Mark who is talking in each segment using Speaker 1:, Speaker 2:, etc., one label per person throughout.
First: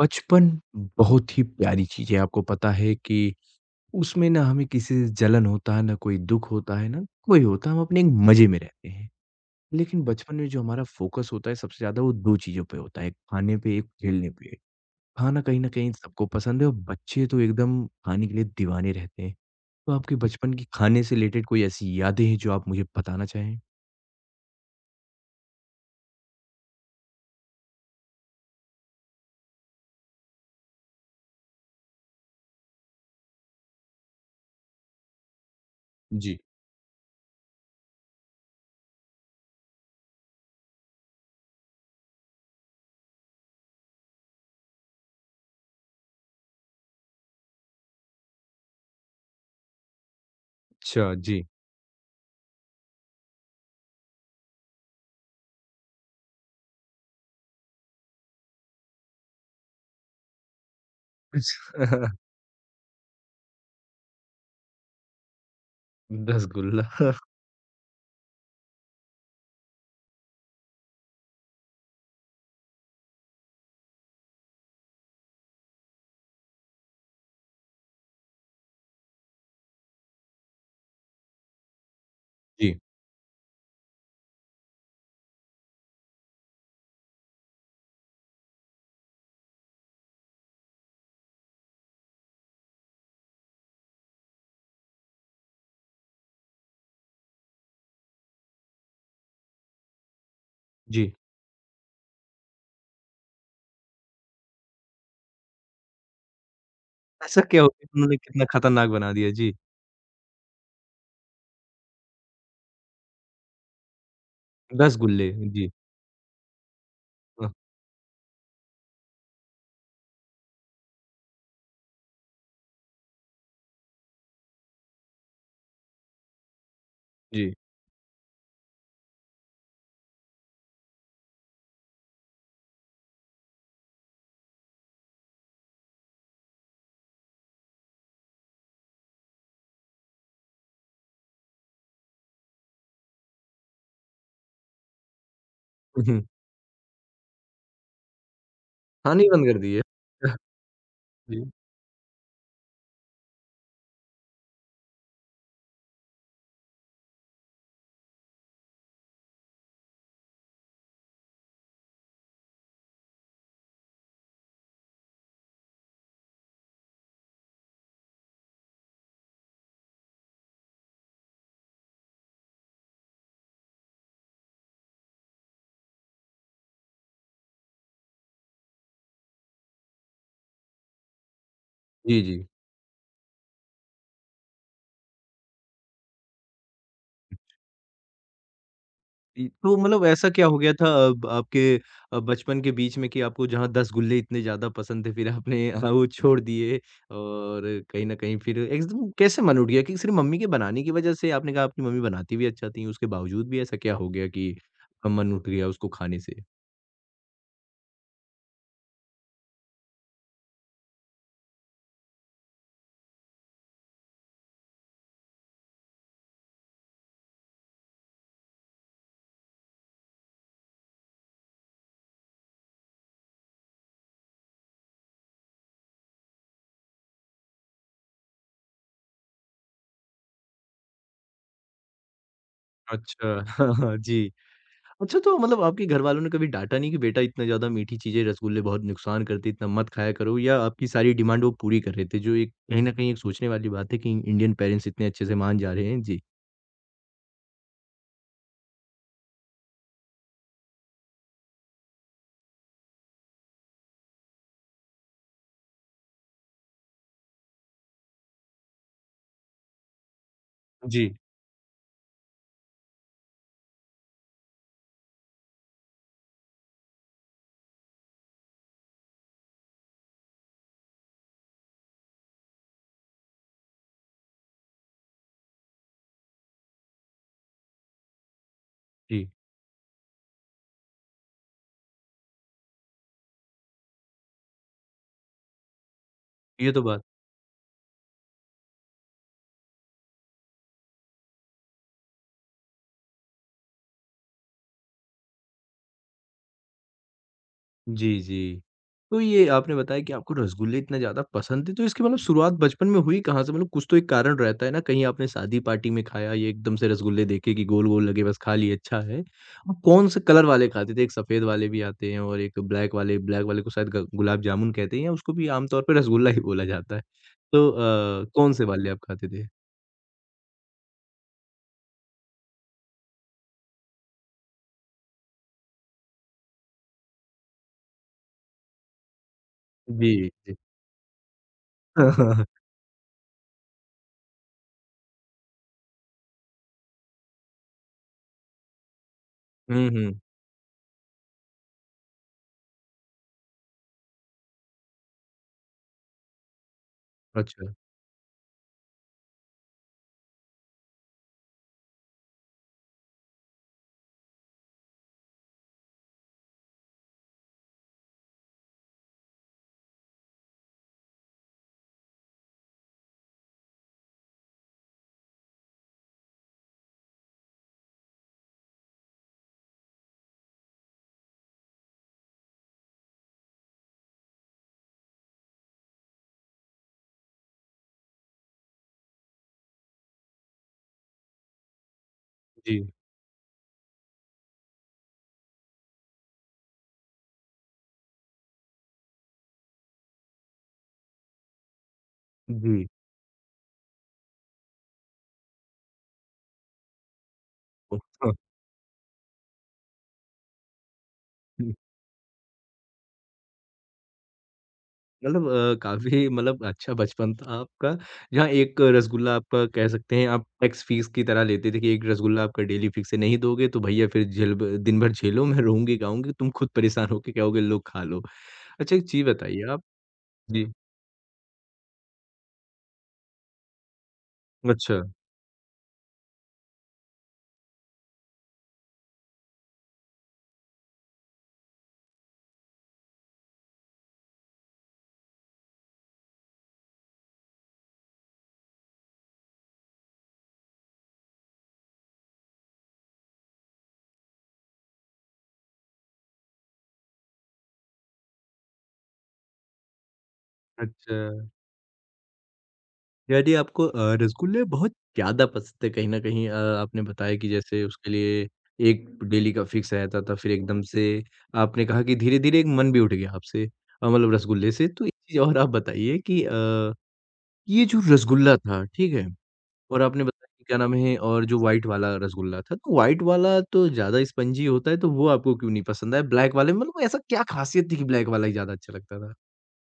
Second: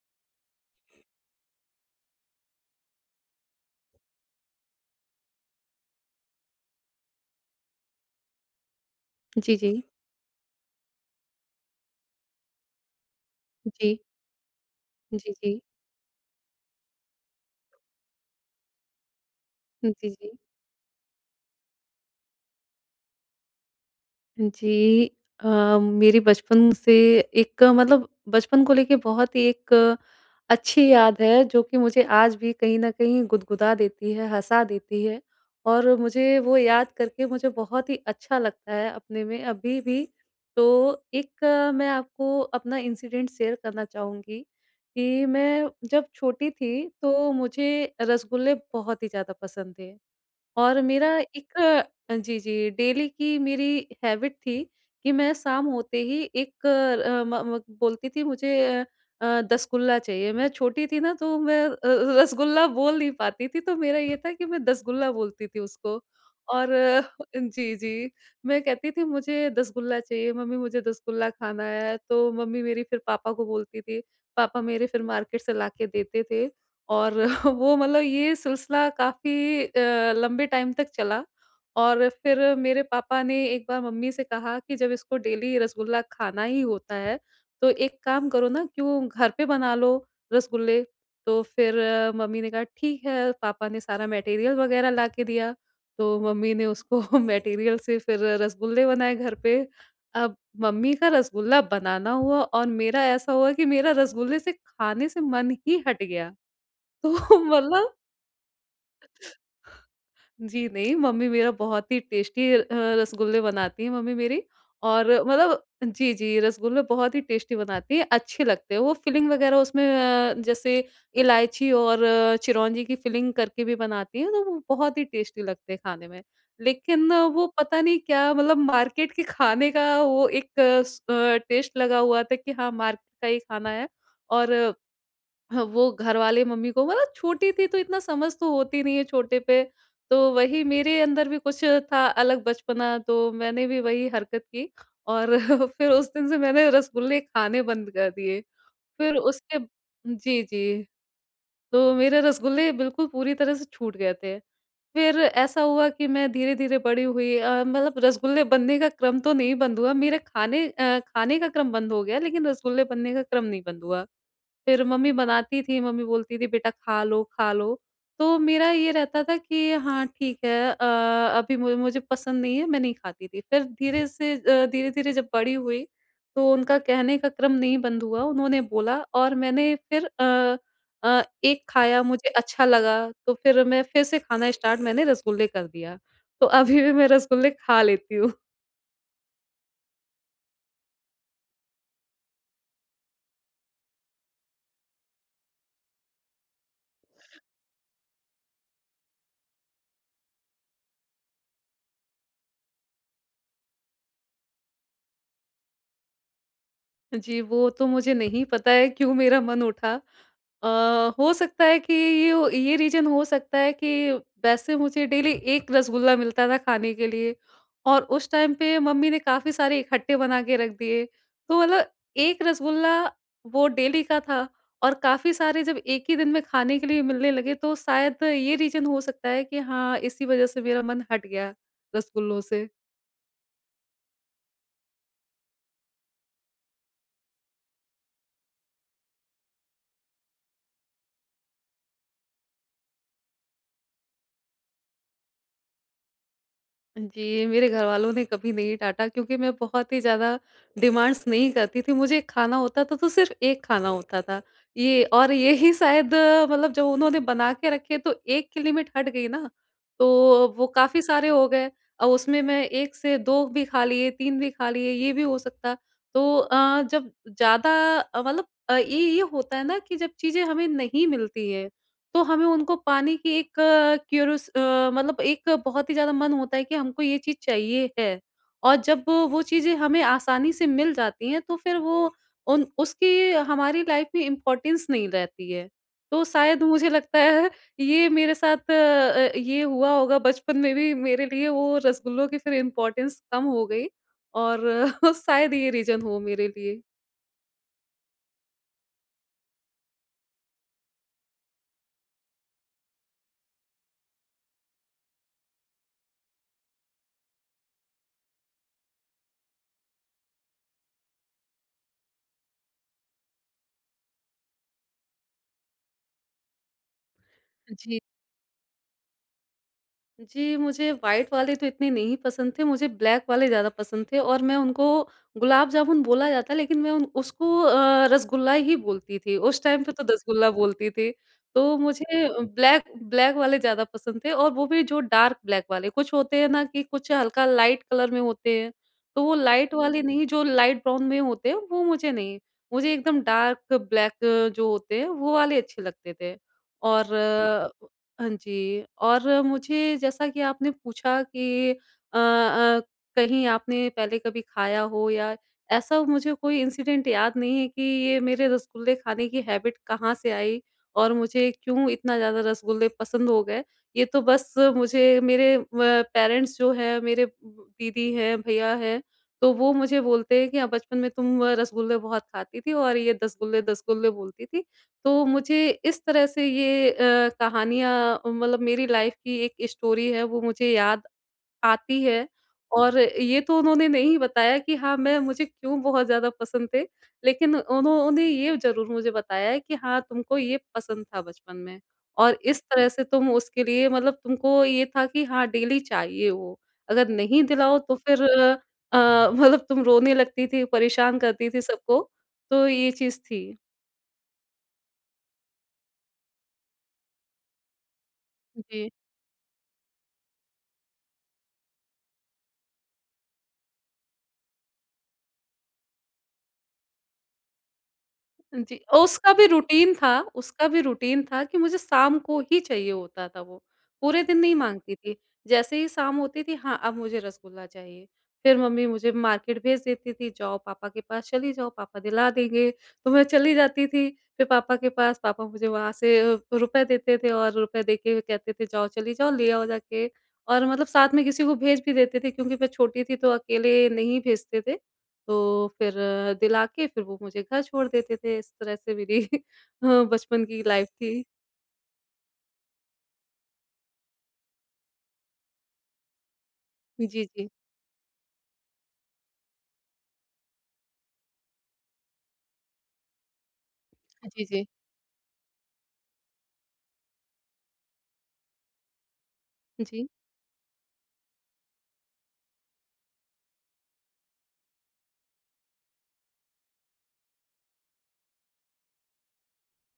Speaker 1: बचपन बहुत ही प्यारी चीज़ है। आपको पता है कि उसमें ना हमें किसी से जलन होता है, ना कोई दुःख होता है, ना कोई होता है। हम अपने एक मज़े में रहते हैं।
Speaker 2: जी, जी।
Speaker 1: लेकिन बचपन में जो हमारा फ़ोकस होता है सबसे ज़्यादा वो दो चीज़ों पे होता है, एक खाने पे, एक
Speaker 2: जी।
Speaker 1: खेलने पे।
Speaker 2: जी,
Speaker 1: खाना कहीं
Speaker 2: जी।
Speaker 1: न कहीं सबको पसंद है और बच्चे तो एकदम खाने के लिए दीवाने रहते हैं। तो
Speaker 2: जी,
Speaker 1: आपके
Speaker 2: जी।
Speaker 1: बचपन की खाने से रिलेटेड कोई ऐसी यादें हैं जो आप मुझे बताना चाहें?
Speaker 2: जी। अ, मेरी बचपन से एक बचपन को लेके बहुत ही अच्छी याद है, जो कि मुझे आज भी कहीं न कहीं गुदगुदा देती है, हँसा देती है और
Speaker 1: जी।
Speaker 2: मुझे वो याद करके मुझे बहुत ही अच्छा लगता है अपने में अभी भी। तो मैं आपको अपना इंसिडेंट शेयर करना चाहूँगी कि मैं जब छोटी थी, तो मुझे रसगुल्ले बहुत ही ज़्यादा पसंद थे। और
Speaker 1: अच्छा,
Speaker 2: मेरा
Speaker 1: जी।
Speaker 2: जी, जी, डेली की मेरी हैबिट थी कि मैं शाम होते ही एक अ, म म बोलती थी मुझे दसगुल्ला चाहिए। मैं छोटी थी ना तो मैं रसगुल्ला बोल नहीं पाती थी तो मेरा ये था कि मैं दसगुल्ला बोलती थी उसको। और
Speaker 1: रसगुल्ला।
Speaker 2: जी, जी, मैं कहती थी मुझे दसगुल्ला चाहिए, मम्मी मुझे दसगुल्ला खाना है, तो मम्मी मेरी फिर पापा को बोलती थी, पापा मेरे फिर मार्केट से लाके देते थे। और वो ये सिलसिला काफ़ी लंबे टाइम तक चला और फिर
Speaker 1: जी,
Speaker 2: मेरे पापा ने एक बार मम्मी से कहा कि जब इसको डेली रसगुल्ला खाना ही होता है, तो एक काम करो ना क्यों घर पे बना लो रसगुल्ले। तो फिर मम्मी ने कहा ठीक है, पापा ने सारा मटेरियल वग़ैरह ला के दिया, तो मम्मी ने उसको मटेरियल से फिर रसगुल्ले बनाए घर पे। अब मम्मी का
Speaker 1: जी।
Speaker 2: रसगुल्ला बनाना हुआ और मेरा ऐसा हुआ कि मेरा रसगुल्ले से खाने से मन ही हट गया। तो
Speaker 1: ऐसा क्या हो गया कि
Speaker 2: मतलब
Speaker 1: उन्होंने कितना खतरनाक बना दिया? जी,
Speaker 2: जी नहीं, मम्मी मेरा बहुत ही टेस्टी रसगुल्ले बनाती हैं मम्मी मेरी और
Speaker 1: रसगुल्ले
Speaker 2: मतलब
Speaker 1: जी,
Speaker 2: जी, जी, रसगुल्ले बहुत ही
Speaker 1: हाँ,
Speaker 2: टेस्टी बनाती हैं, अच्छे लगते हैं। वो फिलिंग वगैरह उसमें जैसे इलायची और चिरौंजी की फिलिंग करके भी बनाती हैं, तो वो बहुत ही टेस्टी लगते हैं खाने में। लेकिन वो
Speaker 1: जी।
Speaker 2: पता नहीं क्या मतलब मार्केट के खाने का वो एक टेस्ट लगा हुआ था कि हाँ, मार्केट का ही खाना है और हाँ, वो घरवाले मम्मी को मतलब छोटी थी तो इतना समझ तो होती नहीं है छोटे पे, तो वही मेरे अंदर भी कुछ था अलग बचपना तो मैंने भी वही हरकत की और फिर
Speaker 1: हुँ,
Speaker 2: उस
Speaker 1: हुँ।
Speaker 2: दिन से मैंने रसगुल्ले खाने बंद कर दिए। फिर
Speaker 1: खाने ही बंद कर
Speaker 2: उसके
Speaker 1: दिए।
Speaker 2: जी, जी,
Speaker 1: जी,
Speaker 2: तो मेरे रसगुल्ले बिल्कुल पूरी तरह से छूट गए थे। फिर ऐसा हुआ कि मैं धीरे-धीरे बड़ी हुई। रसगुल्ले बनने का क्रम तो नहीं बंद हुआ, मेरे खाने का क्रम बंद हो गया लेकिन रसगुल्ले बनने का क्रम नहीं बंद हुआ। फिर मम्मी बनाती थी, मम्मी बोलती थी, "बेटा खा लो, खा लो।" तो मेरा ये रहता था कि हाँ, ठीक है। अभी मु मुझे पसंद नहीं है, मैं नहीं खाती थी। फिर धीरे-धीरे जब बड़ी हुई, तो उनका कहने का क्रम नहीं बंद हुआ, उन्होंने बोला और मैंने फिर एक खाया,
Speaker 1: जी,
Speaker 2: मुझे
Speaker 1: जी।
Speaker 2: अच्छा लगा, तो फिर मैं फिर से खाना स्टार्ट मैंने रसगुल्ले कर दिया। तो अभी भी मैं रसगुल्ले खा लेती हूँ।
Speaker 1: इ तो मतलब ऐसा क्या हो गया था अब आपके बचपन के बीच में कि आपको जहाँ रसगुल्ले इतने ज़्यादा पसंद थे फिर आपने वो छोड़ दिए और कहीं न कहीं फिर एकदम कैसे मन उठ गया कि सिर्फ़ मम्मी के बनाने की वज़ह से आपने कहा आपकी मम्मी बनाती भी अच्छा थी, उसके बावजूद भी ऐसा क्या हो गया कि आपका मन उठ गया उसको खाने से?
Speaker 2: जी, वो तो मुझे नहीं पता है क्यों मेरा मन उठा। अ, हो सकता है कि ये रीज़न हो सकता है कि वैसे मुझे डेली 1 रसगुल्ला मिलता था खाने के लिए और उस टाइम पे मम्मी ने काफ़ी सारे इकट्ठे बना के रख दिए। तो मतलब 1 रसगुल्ला वो डेली का था और काफ़ी सारे जब एक ही दिन में खाने के लिए मिलने लगे तो शायद ये रीज़न हो सकता है कि हाँ, इसी वज़ह से मेरा मन हट गया रसगुल्लों से।
Speaker 1: अच्छा। जी। अच्छा, तो मतलब आपके घरवालों ने कभी डाँटा नहीं कि बेटा इतना ज़्यादा मीठी चीज़ें, रसगुल्ले बहुत नुकसान करते हैं, इतना मत खाया करो या आपकी सारी डिमांड वो पूरी कर रहे थे? जो एक कहीं न कहीं एक सोचने वाली बात है कि इंडियन पेरेंट्स इतने अच्छे से मान जा रहे हैं। जी।
Speaker 2: जी, मेरे घरवालों ने कभी नहीं डाँटा क्योंकि मैं बहुत ही ज़्यादा डिमांड्स नहीं करती थी। मुझे खाना होता था तो सिर्फ़ एक खाना होता था। ये और यही शायद जब उन्होंने बना के रखे तो एक की लिमिट हट गई ना, तो वो काफ़ी
Speaker 1: जी,
Speaker 2: सारे हो गए। अब उसमें मैं 1 से 2 भी खा लिए, 3 भी खा लिए, ये भी हो सकता। तो जब ज़्यादा, ये होता है ना कि जब चीज़ें हमें नहीं मिलती हैं तो हमें उनको पाने की एक क्यूरियस, एक बहुत ही ज़्यादा मन होता है कि हमको ये चीज़ चाहिए है। और जब
Speaker 1: जी।
Speaker 2: वो चीज़ें हमें आसानी से मिल जाती हैं, तो फिर वो उन उसकी हमारी लाइफ में इम्पोर्टेंस नहीं रहती है। तो शायद
Speaker 1: ये तो
Speaker 2: मुझे
Speaker 1: बात
Speaker 2: लगता है ये मेरे साथ अ, ये हुआ होगा बचपन में भी मेरे लिए वो रसगुल्लों की फिर इम्पोर्टेंस कम हो गई और शायद ये रीज़न हो मेरे लिए।
Speaker 1: जी, जी। तो ये आपने बताया कि आपको रसगुल्ले इतना ज़्यादा पसंद थे, तो इसकी मतलब शुरुआत बचपन में हुई कहाँ से? मतलब कुछ तो एक कारण रहता है ना, कहीं आपने शादी पार्टी में खाया, ये एकदम से रसगुल्ले देखे कि गोल-गोल लगे बस खा लिए अच्छा है। आप कौन से कलर वाले खाते थे? एक सफ़ेद वाले भी आते हैं और एक ब्लैक वाले को शायद ग गुलाब जामुन कहते हैं या उसको भी आम तौर पे रसगुल्ला ही बोला जाता है। तो
Speaker 2: जी।
Speaker 1: कौन से वाले आप खाते थे?
Speaker 2: जी, मुझे व्हाइट वाले तो इतने नहीं पसंद थे, मुझे ब्लैक वाले ज़्यादा पसंद थे और मैं उनको गुलाब जामुन बोला जाता है लेकिन मैं उन उसको अ, रसगुल्ला ही बोलती थी, उस टाइम पे तो
Speaker 1: जी,
Speaker 2: रसगुल्ला
Speaker 1: जी।
Speaker 2: बोलती थी। तो मुझे ब्लैक ब्लैक वाले ज़्यादा पसंद थे और वो भी जो डार्क ब्लैक वाले, कुछ होते हैं ना कि कुछ हल्का लाइट कलर में होते हैं, तो वो लाइट
Speaker 1: हुँ,
Speaker 2: वाले
Speaker 1: हुँ।
Speaker 2: नहीं जो लाइट ब्राउन में होते हैं वो मुझे नहीं, मुझे एकदम डार्क ब्लैक जो होते हैं वो वाले अच्छे लगते थे। और
Speaker 1: अच्छा।
Speaker 2: हाँ जी, और मुझे जैसा कि आपने पूछा कि अ अ, कहीं आपने पहले कभी खाया हो या ऐसा मुझे कोई इंसिडेंट याद नहीं है कि ये मेरे रसगुल्ले खाने की हैबिट कहाँ से आई और मुझे क्यों इतना ज़्यादा रसगुल्ले पसंद हो गए। ये तो बस मुझे मेरे अ, पेरेंट्स जो हैं, मेरे दीदी हैं, भैया हैं, तो वो मुझे बोलते हैं कि "हाँ, बचपन में तुम रसगुल्ले बहुत खाती थी और ये 10 गुल्ले 10 गुल्ले" बोलती थी। तो मुझे इस तरह से ये कहानियाँ मतलब मेरी लाइफ़ की एक स्टोरी है वो मुझे याद आती है
Speaker 1: जी,
Speaker 2: और ये तो उन्होंने नहीं बताया कि हाँ, मैं मुझे क्यों बहुत ज़्यादा पसंद थे। लेकिन उन्होंने ये ज़रूर मुझे बताया है कि हाँ, तुमको ये पसंद था बचपन में और इस
Speaker 1: जी।
Speaker 2: तरह से तुम उसके लिए मतलब तुमको ये था कि हाँ, डेली चाहिए वो। अगर नहीं दिलाओ तो
Speaker 1: ओह!
Speaker 2: फिर
Speaker 1: हाँ।
Speaker 2: अ, अ, मतलब तुम रोने लगती थी, परेशान करती थी सबको। तो ये चीज़ थी।
Speaker 1: मतलब काफ़ी मतलब अच्छा बचपन था आपका, जहाँ एक
Speaker 2: जी।
Speaker 1: रसगुल्ला आपका कह सकते हैं आप टैक्स फ़ीस की तरह लेते थे कि एक रसगुल्ला आपका डेली फ़ीस है, नहीं दोगे तो भैया फिर झेल ब दिन भर झेलो, मैं रोऊँगी, गाऊँगी, तुम खुद परेशान हो के कहोगे लो खा लो।
Speaker 2: जी
Speaker 1: अच्छा
Speaker 2: और
Speaker 1: एक चीज़
Speaker 2: उसका भी
Speaker 1: बताइए आप
Speaker 2: रूटीन था
Speaker 1: जी,
Speaker 2: उसका भी रूटीन था कि मुझे शाम को ही चाहिए होता था वो, पूरे दिन नहीं माँगती
Speaker 1: अच्छा,
Speaker 2: थी। जैसे ही शाम होती थी, हाँ, अब मुझे रसगुल्ला चाहिए। फिर मम्मी मुझे मार्केट भेज देती थी, जाओ पापा के पास चली जाओ, पापा दिला देंगे। तो मैं चली जाती थी, फिर पापा के पास, पापा मुझे वहाँ से रुपए देते थे और रुपए देके कहते थे, "जाओ, चली जाओ, ले आओ जाके।" और मतलब साथ में किसी को भेज भी देते थे क्योंकि मैं छोटी थी तो अकेले नहीं भेजते थे। तो फिर दिला के फिर वो मुझे घर छोड़ देते थे। इस तरह से मेरी अ, बचपन की लाइफ़
Speaker 1: अच्छा।
Speaker 2: थी।
Speaker 1: यानी आपको रसगुल्ले बहुत ज़्यादा पसंद थे कहीं न कहीं आपने
Speaker 2: जी,
Speaker 1: बताया कि
Speaker 2: जी।
Speaker 1: जैसे उसके लिए एक डेली का फिक्स रहता था, फिर एकदम से आपने कहा कि धीरे-धीरे एक मन भी उठ गया आपसे मतलब
Speaker 2: जी, जी।
Speaker 1: रसगुल्ले से। तो एक चीज़ और आप बताइए कि ये जो रसगुल्ला था, ठीक है? और
Speaker 2: जी।
Speaker 1: आपने बताया कि क्या नाम है और जो व्हाइट वाला रसगुल्ला था, तो व्हाइट वाला तो ज़्यादा स्पंजी होता है, तो वो आपको क्यों नहीं पसंद आया? ब्लैक वाले में मतलब ऐसा क्या ख़ासियत थी कि ब्लैक वाला ही ज़्यादा अच्छा लगता था?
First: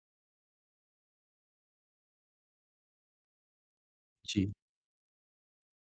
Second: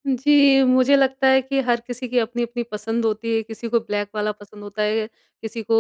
Speaker 2: जी, मुझे लगता है कि हर किसी की अपनी-अपनी पसंद होती है, किसी को ब्लैक वाला
Speaker 1: जी,
Speaker 2: पसंद होता है, किसी को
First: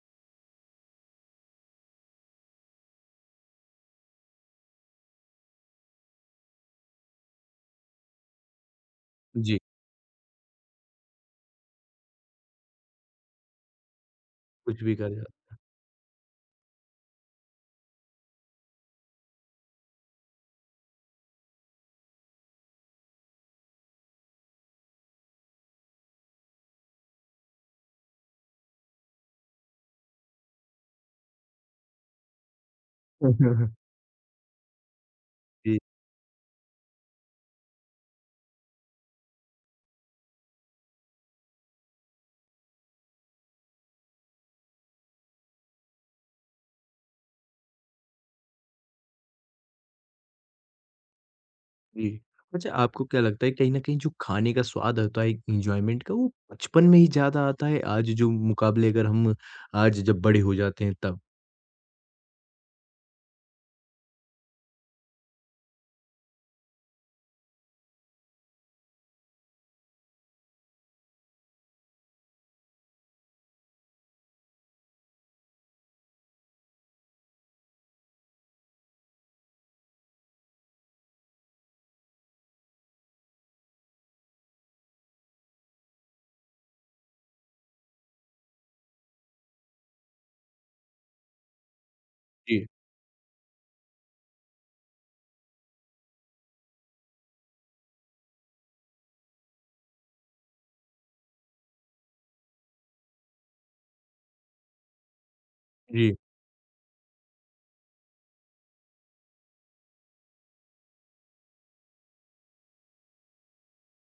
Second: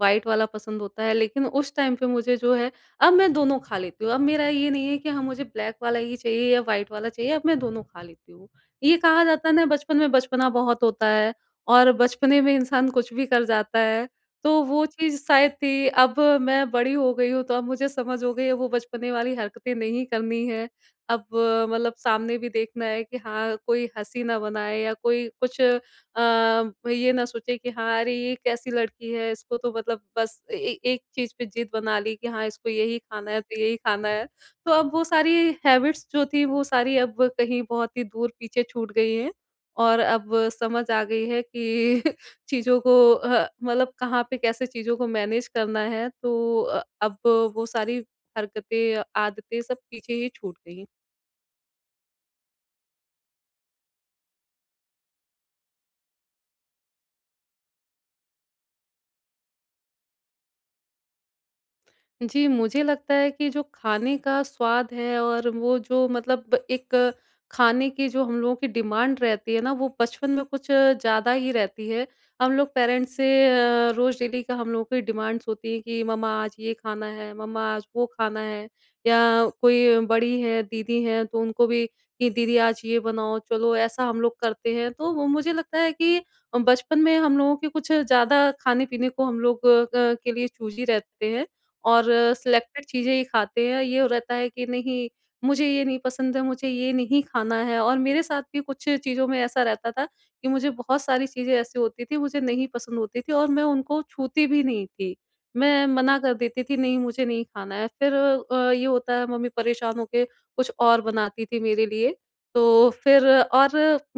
Speaker 2: व्हाइट वाला पसंद होता है, लेकिन उस टाइम पे मुझे जो है अब मैं दोनों खा लेती हूँ। अब मेरा ये नहीं है कि हाँ, मुझे ब्लैक वाला ही चाहिए या व्हाइट वाला चाहिए, अब मैं दोनों खा लेती हूँ। ये कहा जाता है
Speaker 1: जी,
Speaker 2: ना बचपन में बचपना बहुत होता है और बचपने में इंसान कुछ भी कर जाता है, तो
Speaker 1: कुछ
Speaker 2: वो
Speaker 1: भी कहा
Speaker 2: चीज़
Speaker 1: जाए।
Speaker 2: शायद थी। अब मैं बड़ी हो गई हूँ, तो अब मुझे समझ हो गई है वो बचपने वाली हरकतें नहीं करनी है अब सामने भी देखना है कि हाँ कोई हँसी ना बनाए या कोई कुछ ये ना सोचे कि हाँ अरे ये कैसी लड़की है इसको तो मतलब बस एक चीज पे जिद बना ली कि हाँ इसको यही खाना है
Speaker 1: जी।
Speaker 2: तो यही खाना है तो अब वो सारी हैबिट्स जो थी वो सारी अब कहीं बहुत ही दूर पीछे छूट गई हैं और अब समझ आ गई है कि चीजों को अ, मतलब कहाँ पे कैसे चीजों को मैनेज करना है तो अब वो सारी हरकतें आदतें सब पीछे ही छूट गई।
Speaker 1: जी। अच्छा आपको क्या लगता है कहीं न कहीं जो खाने का स्वाद होता है एक एन्जॉयमेंट का वो बचपन में ही ज़्यादा आता है आज जो मुकाबले अगर हम आज जब बड़े हो जाते हैं तब?
Speaker 2: जी, मुझे लगता है कि जो खाने का स्वाद है और वो जो मतलब एक खाने की जो हम लोगों की डिमांड रहती है ना, वो बचपन में कुछ ज़्यादा ही रहती है। हम लोग पेरेंट्स से रोज़ डेली का हम लोगों की डिमांड्स होती हैं कि मम्मा आज ये खाना है, मम्मा आज वो खाना है या कोई बड़ी है, दीदी हैं तो उनको भी कि दीदी आज ये बनाओ, चलो ऐसा हम लोग करते हैं। तो वो मुझे लगता है कि बचपन में हम लोगों के कुछ ज़्यादा खाने-पीने को हम लोग के लिए चूज़ी रहते हैं। और
Speaker 1: जी,
Speaker 2: सिलेक्टेड चीज़ें ही खाते हैं। ये रहता है कि नहीं मुझे ये नहीं पसंद है, मुझे ये नहीं खाना है और मेरे साथ भी कुछ चीज़ों में ऐसा रहता था कि मुझे बहुत सारी चीज़ें ऐसी होती थी, मुझे नहीं पसंद होती थी और मैं उनको छूती भी नहीं थी। मैं
Speaker 1: जी,
Speaker 2: मना कर देती थी नहीं मुझे नहीं खाना है। फिर ये होता है मम्मी परेशान होके कुछ और बनाती थी मेरे लिए। तो फिर और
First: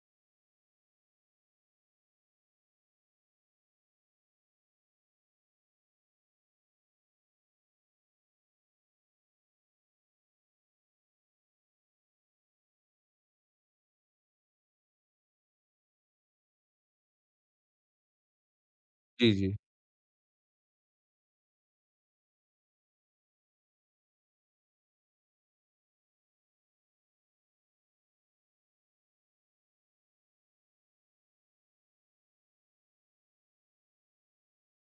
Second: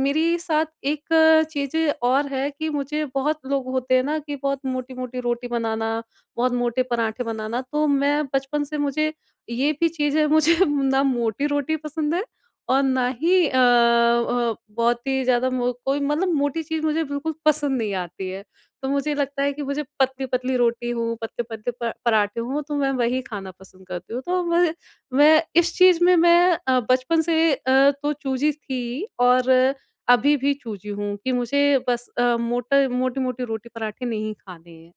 Speaker 2: मेरे साथ एक चीज़ और है कि मुझे बहुत लोग होते हैं ना कि बहुत मोटी-मोटी रोटी बनाना, बहुत मोटे पराठे बनाना। तो मैं बचपन से मुझे ये भी चीज़ है मुझे ना मोटी रोटी पसंद है और ना ही बहुत ही ज़्यादा मो कोई मतलब मोटी चीज़ मुझे बिल्कुल पसंद नहीं आती है। तो मुझे
Speaker 1: जी,
Speaker 2: लगता है
Speaker 1: जी।
Speaker 2: कि मुझे पतली-पतली रोटी हो, पतले-पतले प पराठे हों तो मैं वही खाना पसंद करती हूँ। मैं इस चीज़ में मैं बचपन से तो चूज़ी थी और अभी भी चूज़ी हूँ कि मुझे बस मोटा मोटी-मोटी रोटी पराठे नहीं खाने हैं।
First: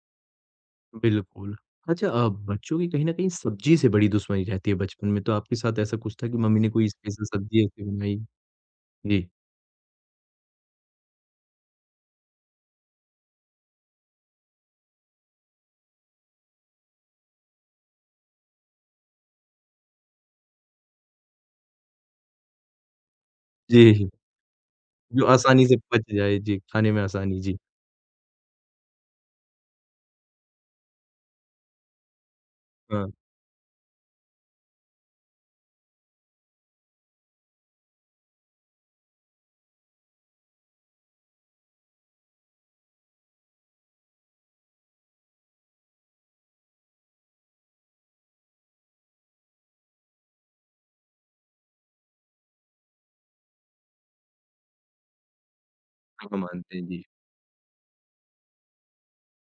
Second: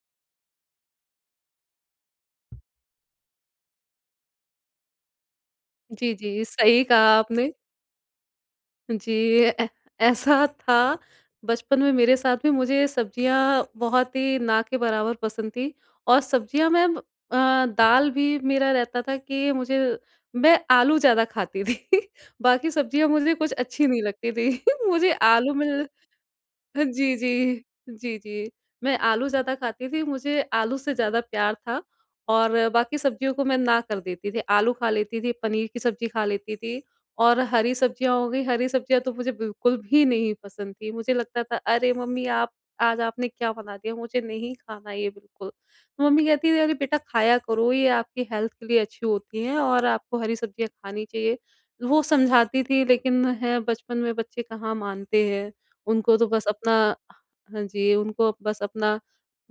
Speaker 1: बिल्कुल। अच्छा बच्चों की कहीं न कहीं सब्ज़ी से बड़ी दुश्मनी रहती है बचपन में, तो आपके साथ ऐसा
Speaker 2: जी,
Speaker 1: कुछ था
Speaker 2: जी,
Speaker 1: कि मम्मी ने
Speaker 2: सही
Speaker 1: कोई
Speaker 2: कहा
Speaker 1: स्पेशल
Speaker 2: आपने।
Speaker 1: सब्ज़ी ऐसी बनाई?
Speaker 2: जी,
Speaker 1: जी।
Speaker 2: ए ऐसा था, बचपन में मेरे साथ भी मुझे सब्जियाँ बहुत ही ना के बराबर पसंद थी। और सब्जियाँ मैं अ, दाल भी मेरा रहता था कि मुझे मैं आलू ज़्यादा खाती थी, बाकी सब्जियाँ मुझे कुछ अच्छी नहीं
Speaker 1: जी,
Speaker 2: लगती थी। मुझे
Speaker 1: जो
Speaker 2: आलू
Speaker 1: आसानी से
Speaker 2: मिल।
Speaker 1: पच जाए। जी, खाने में
Speaker 2: जी,
Speaker 1: आसानी। जी।
Speaker 2: जी। जी, जी। मैं आलू ज़्यादा खाती थी, मुझे आलू से ज़्यादा प्यार था और बाकी
Speaker 1: हाँ,
Speaker 2: सब्जियों को मैं ना कर देती थी। आलू खा लेती थी, पनीर की सब्ज़ी खा लेती थी और हरी सब्जियाँ हो गई, हरी सब्जियाँ तो मुझे बिल्कुल भी नहीं पसंद थी। मुझे लगता था, "अरे मम्मी, आप आज आपने क्या बना दिया? मुझे नहीं खाना ये बिल्कुल।" तो मम्मी कहती थी, "अरे बेटा, खाया करो, ये आपकी हेल्थ के लिए अच्छी होती हैं और आपको हरी सब्जियाँ खानी चाहिए।" वो समझाती थी लेकिन हैं, बचपन में बच्चे कहाँ मानते हैं। उनको तो
Speaker 1: हाँ
Speaker 2: बस अपना।
Speaker 1: मानते हैं। जी।
Speaker 2: हाँ जी, उनको बस अपना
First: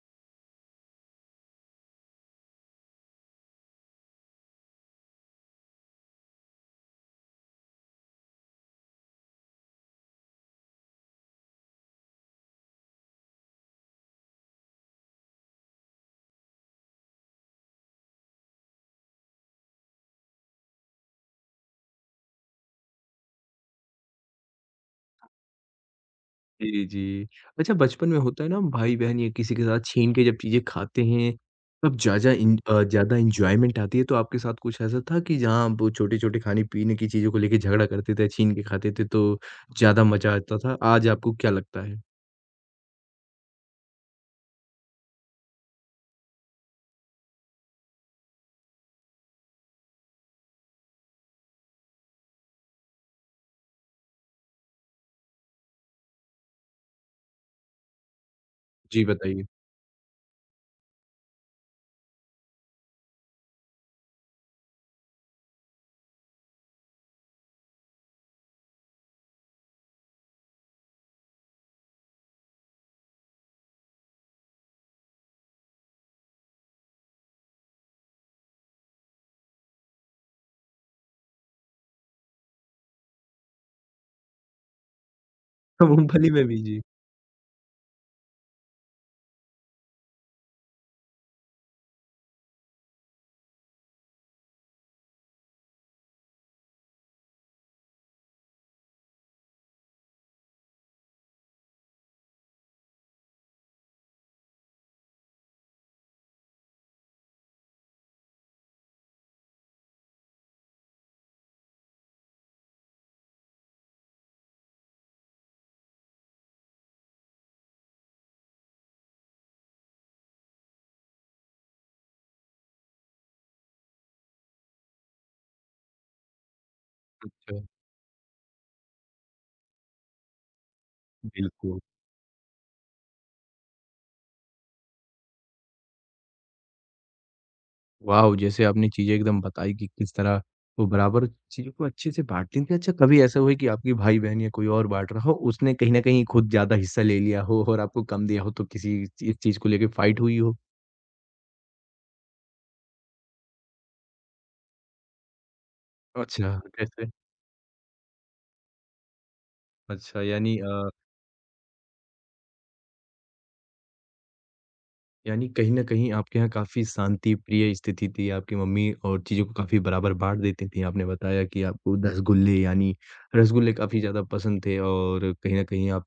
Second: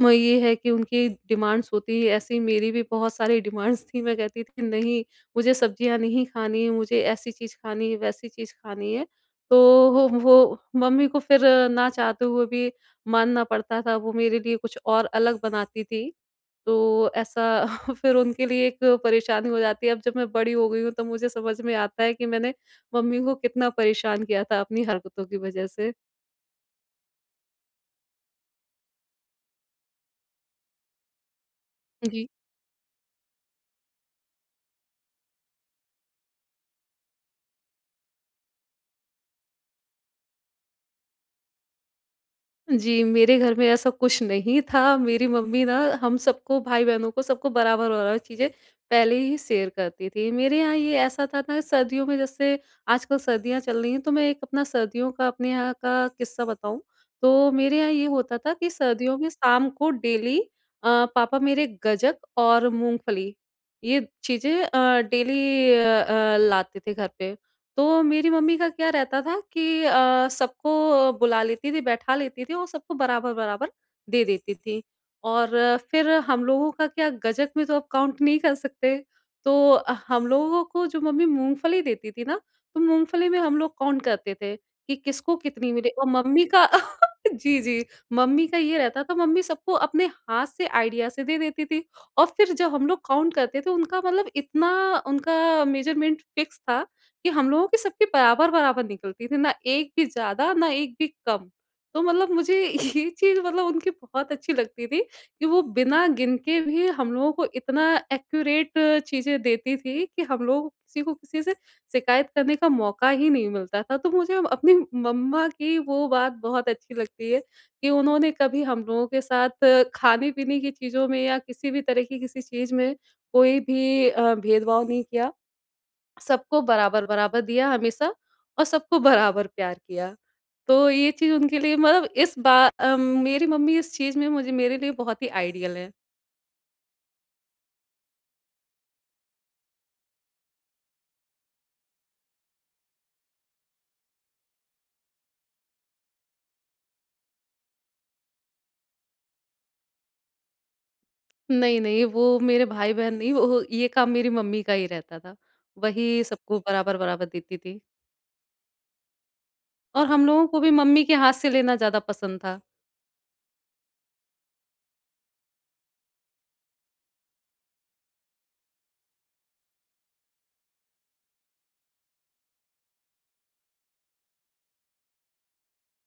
Speaker 2: म ये है कि उनकी डिमांड्स होती है, ऐसी मेरी भी बहुत सारी डिमांड्स थी। मैं कहती थी, नहीं, मुझे सब्जियाँ नहीं खानी, मुझे ऐसी चीज़ खानी है, वैसी चीज़ खानी है। तो वो मम्मी को फिर, ना चाहते हुए भी, मानना पड़ता था। वो मेरे लिए कुछ और अलग बनाती थी। तो ऐसा फिर उनके लिए एक परेशानी हो जाती है। अब जब मैं बड़ी हो गई हूँ तो मुझे समझ में आता है कि मैंने मम्मी को कितना परेशान किया था अपनी हरकतों की वजह से।
Speaker 1: जी, जी। अच्छा बचपन में होता है ना हम भाई-बहन या किसी के साथ छीन के जब चीज़ें खाते हैं, तब
Speaker 2: जी।
Speaker 1: ज़्यादा ज़्यादा एन्जॉयमेंट आती है। तो आपके साथ कुछ ऐसा था कि जहाँ आप छोटे-छोटे खाने-पीने की चीज़ों को लेके झगड़ा करते थे, छीन के खाते थे तो ज़्यादा मज़ा आता था? आज आपको क्या लगता है?
Speaker 2: जी, मेरे घर में ऐसा कुछ नहीं था। मेरी मम्मी ना, हम सबको, भाई-बहनों को, सबको बराबर-बराबर चीज़ें पहले ही शेयर करती थी। मेरे यहाँ ये ऐसा था ना, सर्दियों में, जैसे आजकल सर्दियाँ चल रही हैं तो मैं एक अपना सर्दियों का, अपने यहाँ का किस्सा बताऊँ। तो मेरे यहाँ ये होता था कि
Speaker 1: जी
Speaker 2: सर्दियों में
Speaker 1: बताइए।
Speaker 2: शाम को डेली अ, पापा मेरे गज्जक और मूँगफली, ये चीज़ें डेली लाते थे घर पे। तो मेरी मम्मी का क्या रहता था कि सबको बुला लेती थी, बैठा लेती थी और सबको बराबर-बराबर दे देती थी। और फिर हम लोगों का क्या, गजक में तो अब काउंट नहीं कर सकते, तो हम लोगों को जो मम्मी मूँगफली देती थी ना, तो मूँगफली में हम लोग काउंट करते थे कि किसको कितनी मिली। और
Speaker 1: मूँगफली में
Speaker 2: मम्मी
Speaker 1: भी
Speaker 2: का
Speaker 1: जी।
Speaker 2: जी, जी। मम्मी का ये रहता था, मम्मी सबको अपने हाथ से आइडिया से दे देती थी, और फिर जब हम लोग काउंट करते थे उनका, मतलब इतना उनका मेज़रमेंट फिक्स था कि हम लोगों की सबकी बराबर-बराबर निकलती थी, ना एक भी ज़्यादा, ना एक भी कम। तो मतलब मुझे ये चीज़ मतलब उनकी बहुत अच्छी लगती थी कि वो बिना गिन के भी हम लोगों को इतना एक्यूरेट चीज़ें देती थी कि हम लोगों को किसी से शिकायत करने का मौका ही नहीं मिलता था। तो मुझे अपनी मम्मा की वो बात बहुत अच्छी लगती है कि उन्होंने कभी हम लोगों के साथ खाने-पीने की चीज़ों में या किसी भी तरह की किसी चीज़ में कोई भी भेदभाव नहीं किया। सबको बराबर-बराबर
Speaker 1: अच्छा,
Speaker 2: दिया हमेशा, और सबको बराबर प्यार किया। तो ये चीज़ उनके लिए,
Speaker 1: बिल्कुल।
Speaker 2: मतलब इस मेरी मम्मी इस चीज़ में मुझे, मेरे लिए बहुत ही आइडियल हैं।
Speaker 1: वाओ! जैसे आपने चीज़ें एकदम बताई कि किस तरह वो बराबर चीज़ों को अच्छे से बाँटती थी। अच्छा कभी ऐसा हुआ है कि आपके भाई-बहन या कोई और बाँट रहा हो, उसने कहीं न कहीं खुद ज़्यादा हिस्सा ले लिया हो और आपको कम दिया हो, तो किसी चीज़ चीज़ को लेके फाइट हुई हो?
Speaker 2: नहीं, नहीं, वो मेरे भाई-बहन नहीं, वो ये काम मेरी मम्मी का ही रहता था। वही
Speaker 1: अच्छा,
Speaker 2: सबको
Speaker 1: कैसे?
Speaker 2: बराबर-बराबर देती थी, और
Speaker 1: अच्छा,
Speaker 2: हम लोगों
Speaker 1: यानी
Speaker 2: को भी
Speaker 1: अ,
Speaker 2: मम्मी के हाथ से लेना ज़्यादा पसंद था।
Speaker 1: यानी कहीं न कहीं आपके यहाँ काफ़ी शांतिप्रिय स्थिति थी, आपकी मम्मी और चीज़ों को काफ़ी बराबर बाँट देती थीं। आपने बताया कि आपको रसगुल्ले यानी रसगुल्ले काफ़ी ज़्यादा पसंद थे और कहीं न कहीं आप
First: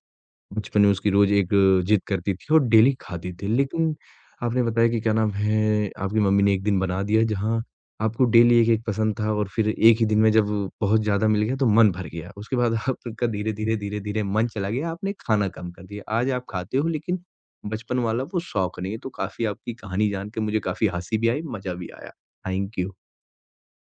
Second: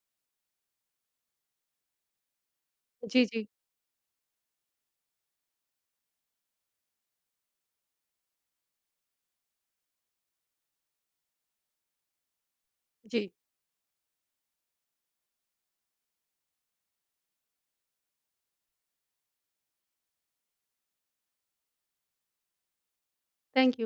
Speaker 1: बचपन में उसकी रोज़ एक जिद करती थी और डेली
Speaker 2: जी,
Speaker 1: खाती
Speaker 2: जी।
Speaker 1: थी। लेकिन आपने बताया कि क्या नाम है, आपकी मम्मी ने एक दिन बना दिया जहाँ आपको डेली एक-एक पसंद था और फिर एक ही दिन में जब बहुत ज़्यादा मिल गया तो मन भर गया। उसके बाद आपका
Speaker 2: जी,
Speaker 1: धीरे-धीरे, धीरे-धीरे मन चला गया, आपने खाना कम कर दिया। आज आप खाते हो लेकिन बचपन वाला वो शौक नहीं है। तो काफ़ी आपकी कहानी जान के मुझे काफ़ी हँसी भी आई, मज़ा भी आया। Thank you.
Speaker 2: Thank you.